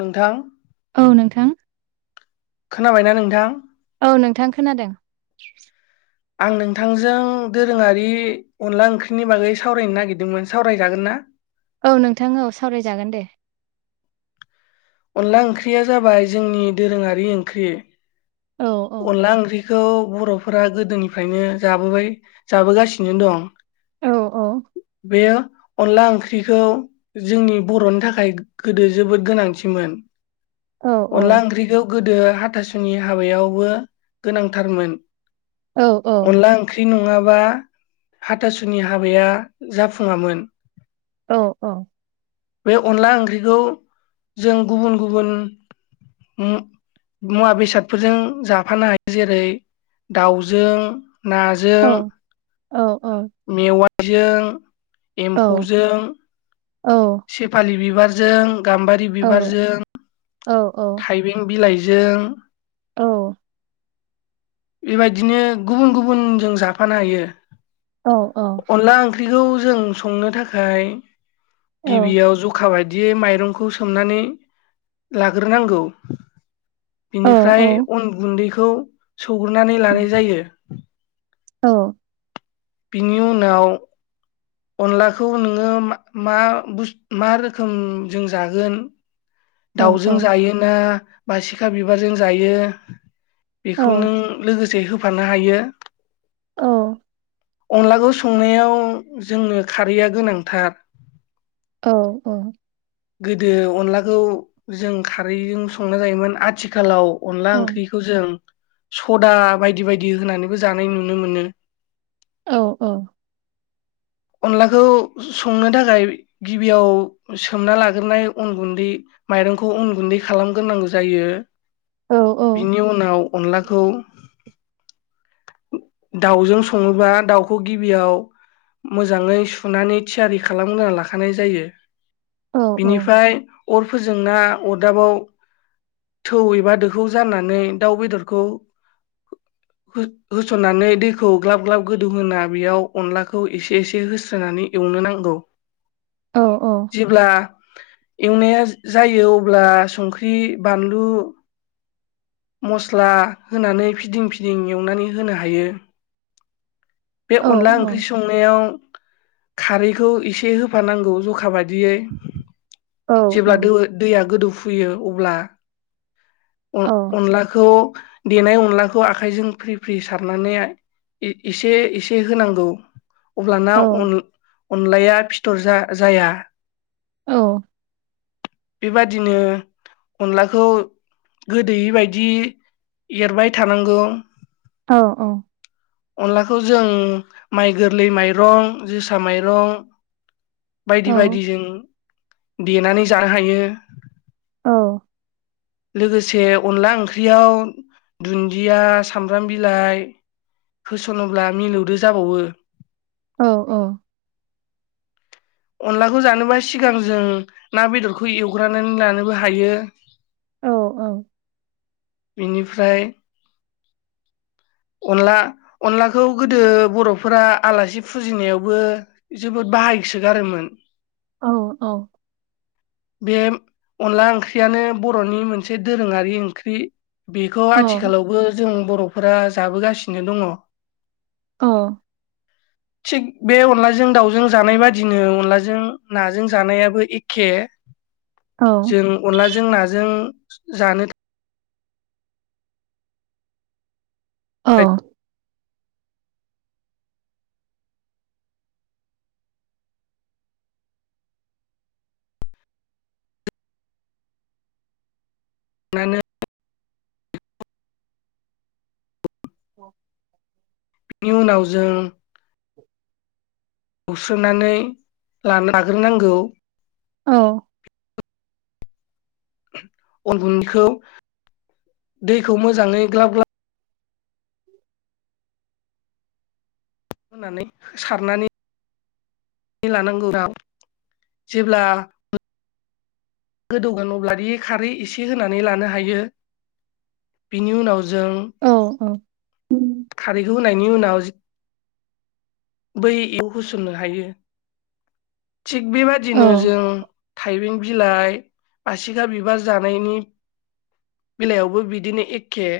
नोंथां औ नोंथां खोनाबायना नोंथां। औ नोंथां खोनादों आं नोंथांजों दोरोङारि अनला ओंख्रिनि बागै सावरायनो नागिरदोंमोन सावरायजागोन ना औ नोंथां औ सावरायजागोन दे अनला ओंख्रिया जाबाय जोंनि दोरोङारि ओंख्रि औ फोरा गोदोनिफ्रायनो जाबोबाय जाबोगासिनो दं। औ औ बेयो अनला ओंख्रि ख्रिखौ जोंनि बरनि थाखाय गोदो जोबोद गोनांथिमोन। औ अनला ओंख्रिखौ गोदो हाथासुनि हाबायाव बो गोनांथारमोन औ अनला ओंख्रि नंआव बा हाथासुनि हाबाया जाफुङामोन। औ औ बे अनला ओंख्रिखौ जों गुबुन गुबुन मु मुवा बेसादफोरजों जाफानो हायो जेरै दाउजों औ नाजों औ औ मेवाइजों औ एम्फौजों औ सेफालि बिबारजों गाम्बारि बिबारजों थाइबें बिलाइजो जों औ बेबायदिनो गुबुन गुबुनजों जाफानो हायो। अनला ओंख्रिखौ जों संनो थाखाय गिबियाव जखा बायदियै माइरंखौ सोमनानै लाग हाग्रोनांगौ बिनिफ्रायन अन गुन्दैखौ सौग्रोनानै लानाय जायो। औ बिनि उनाव अनलाखौ नोङो मा मा बुस रोखोम जों जागोन? दाउजों जायोना बा सिखा बिबारजों जायो। बेखौ नों लोगोसे होफानो हायो। अनलाखौ संनायाव जोंनो खारैया गोनांथार औ औ‌ गोदो अनलाखौ जों खारैजों संना जायोमोन आथिखालाव- अनला ओंख्रिखौ जों सदा बायदि बायदि होनानैबो जानाय नुनो मोनो। औ औ अनलाखौ संनो थाखाय गिबियाव सोमना लाग्रोनाय अन गुन्दै माइरंखौ उन गुन्दै खालामग्रोनांगौ जायो। बिनि उनाव अनलाखौ दाउजों सङोबा दाउखौ गिबियाव- मोजाङै सुनानै थियारि खालामगोना लाखानाय जायो बिनिफ्राय- अरफोरजों नना अरदाबाव- थौ एबा दोखौ जाननानै दाउ बेदरखौ- हो होसननानै दैखौ ग्लाब ग्लाब गोदौ होनोना बेयाव अनलाखौ एसे- एसे होस्रोनानै एवनो नांगौ जेब्ला- एवनाया जायो अब्ला संख्रि बानलु- मस्ला होनानै फिदिं फिदिं एवनानै होनो हायो। बे अनला ओंख्रि संनायाव खारैखौ एसे होफानांगौ जखा बायदि- बिदियै जेब्ला दो दैया गोदौफुयो अब्ला- अनलाखौ देनाय अनलाखौ आखायजों फ्रि फ्रि सारनानै एसे एसे होनांगौ- अब्लाना अनलाया फिथर जाया औ बेबादिनो अनलाखौ गोदोयै बायदि एरबाय थानांगौ औ औ अनलाखौ जों माइ गोरलै माइरं जोसा माइरं बायदि बायदिजों देनानै जानो हायो। औ लोगोसे अनला ओंख्रियाव दुनदिया सामब्राम बिलाइ होसनोब्ला मिलौदो जाबावो। औ औ। अनलाखौ जानोबा सिगां जों ना बेदरखौ एवग्रोनानै लानोबो हायो। औ औ। बेनिफ्राय अनला अनलाखौ गोदो बर'फोरा आलासि फुजिनायावबो जोबोद बाहायसो गारोमोन। औ औ बे अनला ओंख्रियानो बर'नि मोनसे दोरोङारि ओंख्रि। बेखौ औ आथिखालावबो जों बर'फोरा जाबोगासिनो दङ। अ। [inaudible] थिग बे अनलाजों दाउजों जानाय बादिनो अनलाजों नाजों जानायाबो एखे। औ जों अनलाजों नाजों जानो औ। थाखाय मानो औ। बिनि उनाव जों [inaudible] एवस्रोनानै ला-। लाग्रोनांगौ औ। अन गुनदैखौ दैखौ मोजाङै ग्लाब ग्लाब होनानै हो- सारनानै लानांगौ जेब्ला गोदौगोन अब्लादि खारै एसे होनानै लानो हायो बिनि उनाव जों औ उम, खारैखौ होनायनि उनाव बै याव होसननो हायो। थिग औ बेबादिनो जों थाइबें बिलाइ बासिखा बिबार जानायनि बेलायावबो बिदिनो एखे।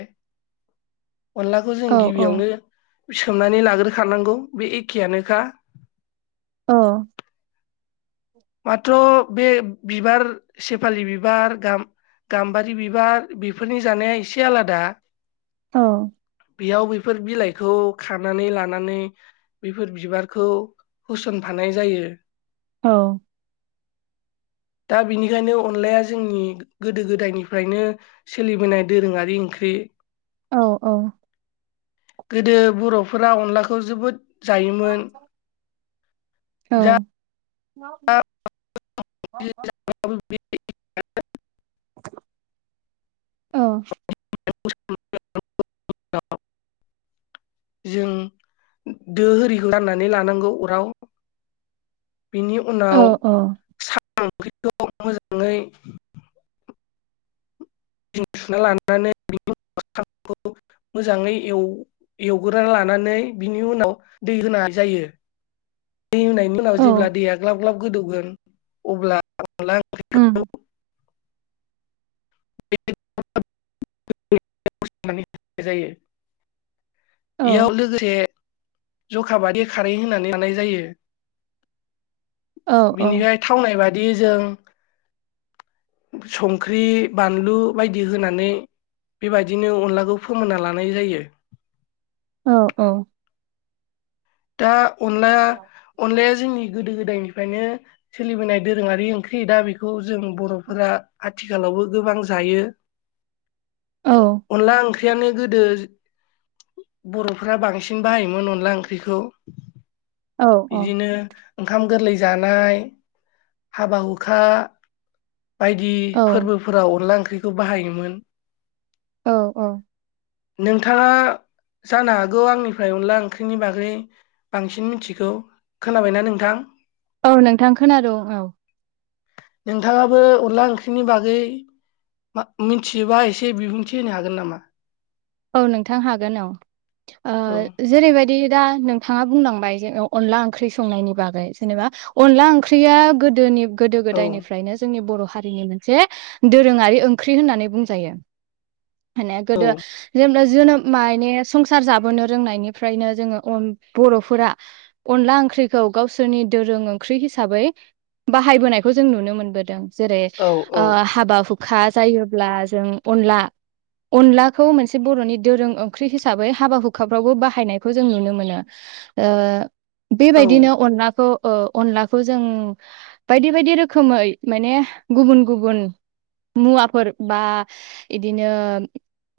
अनलाखौ जों औ गिबियावनो सोमनानै लाग्रोखानांगौ बे एखेयानोखा। औ। माथ्र' बे बिबार सेफालि बिबार गाम- गामबारि बिबार बेफोरनि जानाया एसे आलादा औ बेयाव बेफोर बिलाइखौ खानानै लानानै बेफोर बिबारखौ होसनफानाय जायो। औ। दा बेनिखायनो अनलाया जोंनि गोदो गोदायनिफ्रायनो सोलिबोनाय दोरोङारि ओंख्रि। औ औ। गोदो बर'फोरा अनलाखौ जोबोद जायोमोन। औ औ दा [unintelligible] [inaudible] [unintelligible] औ [inaudible] जों दो होरिखौ जाननानै लानांगौ अराव। बेनि उनाव साम' ओंख्रिखौ मोजाङै सुना लानानै [unintelligible] मोजाङै एव- एवग्रोना लानानै बिनि उनाव दै होनाय जायो। दै होनायनायनि उनाव जेब्ला दैया ग्लाब-ग्लाब गोदौगोन अब्ला [inaudible] [inaudible] जायो औ इयाव लोगोसे जखाबादि खारै होननानै लानाय जायो। औ बिनिफ्राय थावनाय बादि जों संख्रि, बानलु बायदि होनानै बेबायदिनो अनलाखौ फोमोनना लानाय जायो। औ औ दा अनलाया अनलाया जोंनि गोदो गोदायनिफ्रायनो सोलिबोनाय दोरोंङारि ओंख्रि, दा बेखौ जों बर'फोरा आथिखालावबो गोबां जायो [inaudible] अनला ओंख्रि ओंख्रियानो गोदो [inaudible] बर'फोरा बांसिन बाहायोमोन अनदला ओंख्रिखौ बिदिनो ओंखाम गोरलै जानाय, हाबा-हुखा, बायदि फोरबोफोराव अनला ओंख्रिखौ बाहायोमोन। औ औ नोंथांङा जानो हागौ आंनिफ्राय अनला ओंख्रिनि बा गै बांसिन मिथिगौ खोनाबायना नोंथां? औ नोंथां खोनादोंं औ। नोंथांङाबो अनला ओंख्रिनि बागै मिथियोबा एसे बिबुंथि होनो हागोन नामा? औ नोंथां हागोन औ औ जेरैबायदि दा नोंथाङा बुंलांबाय जोंङो अनला ओंख्रि संनायनि बागै जेनेबा अनला ओंख्रिया गोदोनि गोदो औ गोदायनिफ्रायनो जोंनि बर हारिनि मोनसे दोरोंङारि ओंख्रि होननानै बुंजायो। माने औ गोदो जोनोम माने संसार जाबोनो रोंनायनिफ्रायनो जोंङो अन बर'फोरा अनला ओंख्रिखौ गावसोरनि दोरों ओंख्रि हिसाबै बाहायबोनायखौ जों नुनो मोनबोदों। जेरै औ ओ औ हाबा हु खा जायोब्ला जों अनला अनलाखौ मोन से बर'नि दोरों ओंख्रि हिसाबै हाबा-हुखाफ्रावबो बाहायनायखौ जों नुनो मोनो। औ बेबायदिनो अनलाखौ ओ अनलाखौ जों बायदि बायदि रोखोमै माने गुबुन- गुबुन मुवाफोर बा बिदिनो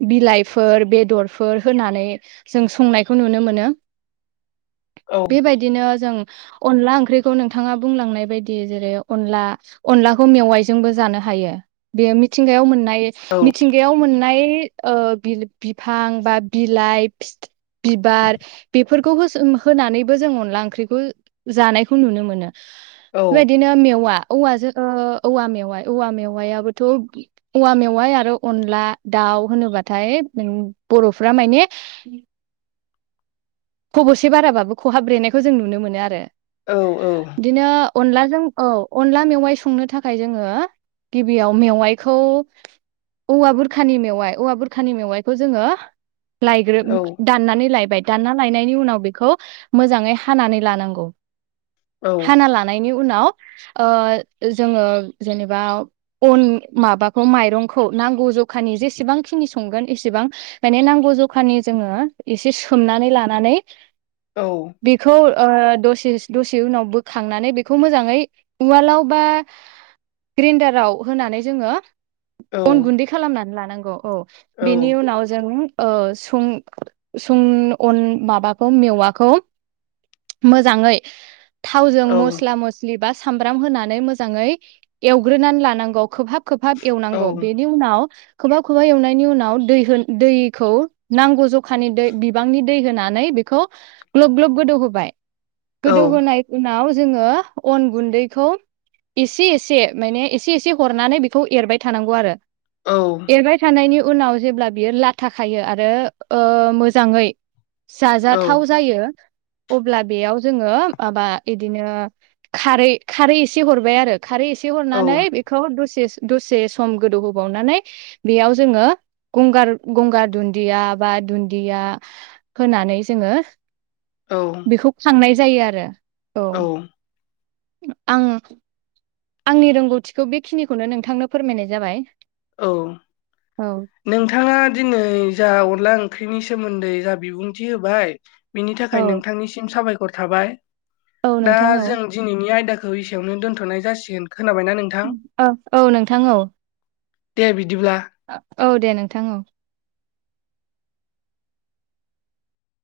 बिलाइ- फोर, बेदरफोर होनानै जों संनायखौ नुनो मोनो। औ बेबायदिनो जों अनला ओंख्रिखौ नोंथाङा बुंलांनाय बायदि जेरै अनला अनलाखौ मेवाइजोंबो जानो हा हायो बेयो मिथिंगायाव मोननाय औ मिथिंगायाव मोननाय ओ बि बिफां बा बिलाइ बिबार बेफोरखौ हो होनानैबो जों अनला ओंख्रिखौ जानायखौ नुनो मोनो औ बेबायदिनो मेवा औवाजों औवा मेवाइ औवा मेवायाबोथ' औवा मेवाइ आरो अनला दाउ होनोबाथाय बरफ्रा माने खबसे बाराबाबो खहाब्रेनायखौ जों नुनो मोनो आरो औ औ बिदिनो अनलाजों औ अनला मेवाइ संनो थाखाय जोंङो गिबियाव मेवाइखौ औवा बुरखानि मेवाइ औवा बुरखा खानि मेवाइखौ जोंङो लायग्रो दाननानै लायबाय दानना लायनायनि उनाव बेखौ मोजांङै हानानै लानांगौ औ हाना लानायनि उनाव उनाव ओ जोंङो जेनेबा अन माबाखौ मारंखौ नांगौ जखानि जेसेबांखिनि संगोन इसेबां माने नांगौ जखानि जोङो एसे सोमनानै लानानै बेखौ ओ दसे दसे उनाव बोखांनानै बेखौ मोजाङै उवालाव बा ग्रेन्डाराव होनानै जोङो अन औ गुन्दै खालामनानै लानांगौ औ। बेनि उनाव जों ओ सं सं अन माबाखौ मेवाखौ मोजाङै थावजों मस्ला मस्लि बा सामब्राम होनानै मोजाङै एवग्रोनानै लानांगौ। खोबहाब खोबहाब एवनांगौ बेनि उनाव खोबहाब खोबहाब एवनायनि उ नाव दै हो दैखौ नांगौ जखानि दै बिबांनि दै होनानै बेखौ ग्लब ग्लब गोदौ होबाय। गोदौ होनाय उनाव जोंङो अन गुन्दैखौ एसे एसे माने एसे एसे हरनानै बेखौ एरबाय थानांगौ आरो एरबाय थानायनि उनाव जेब्ला बियो लाथाखायो आरो ओ मोजाङै जाजाथाव जायो अब्ला बेयाव जोङो माबा इदिनो खारै खारै एसे हरबाय आरो खारै एसे हरनानै बेखौ दसे दसे सम गोदौहोबावनानै बेयाव जोङो गंगार गंगार दुन्दिया बा दुन्दिया होनानै जोङो औ बेखौ खांनाय जायो आरो औ। आं आंनि रोंगौथिखौ बेखिनिखौनो नोंथांनो फोरमायनाय जाबाय। औ। औ नोंथाङा दिनै जा अनला ओंख्रिनि सोमोन्दै जा बिबुंथि होबाय बिनि औ थाखाय नोंथांनिसिम साबायखर थाबाय। औ दा नोंथां औ जों दिनैनि आयदा खौ इसेयावनो दोनथ'नाय जासिगोन। खोनाबायना नोंथां उम औ औ नोंथां औ। दे बिदिब्ला। औ दे नोंथां औ।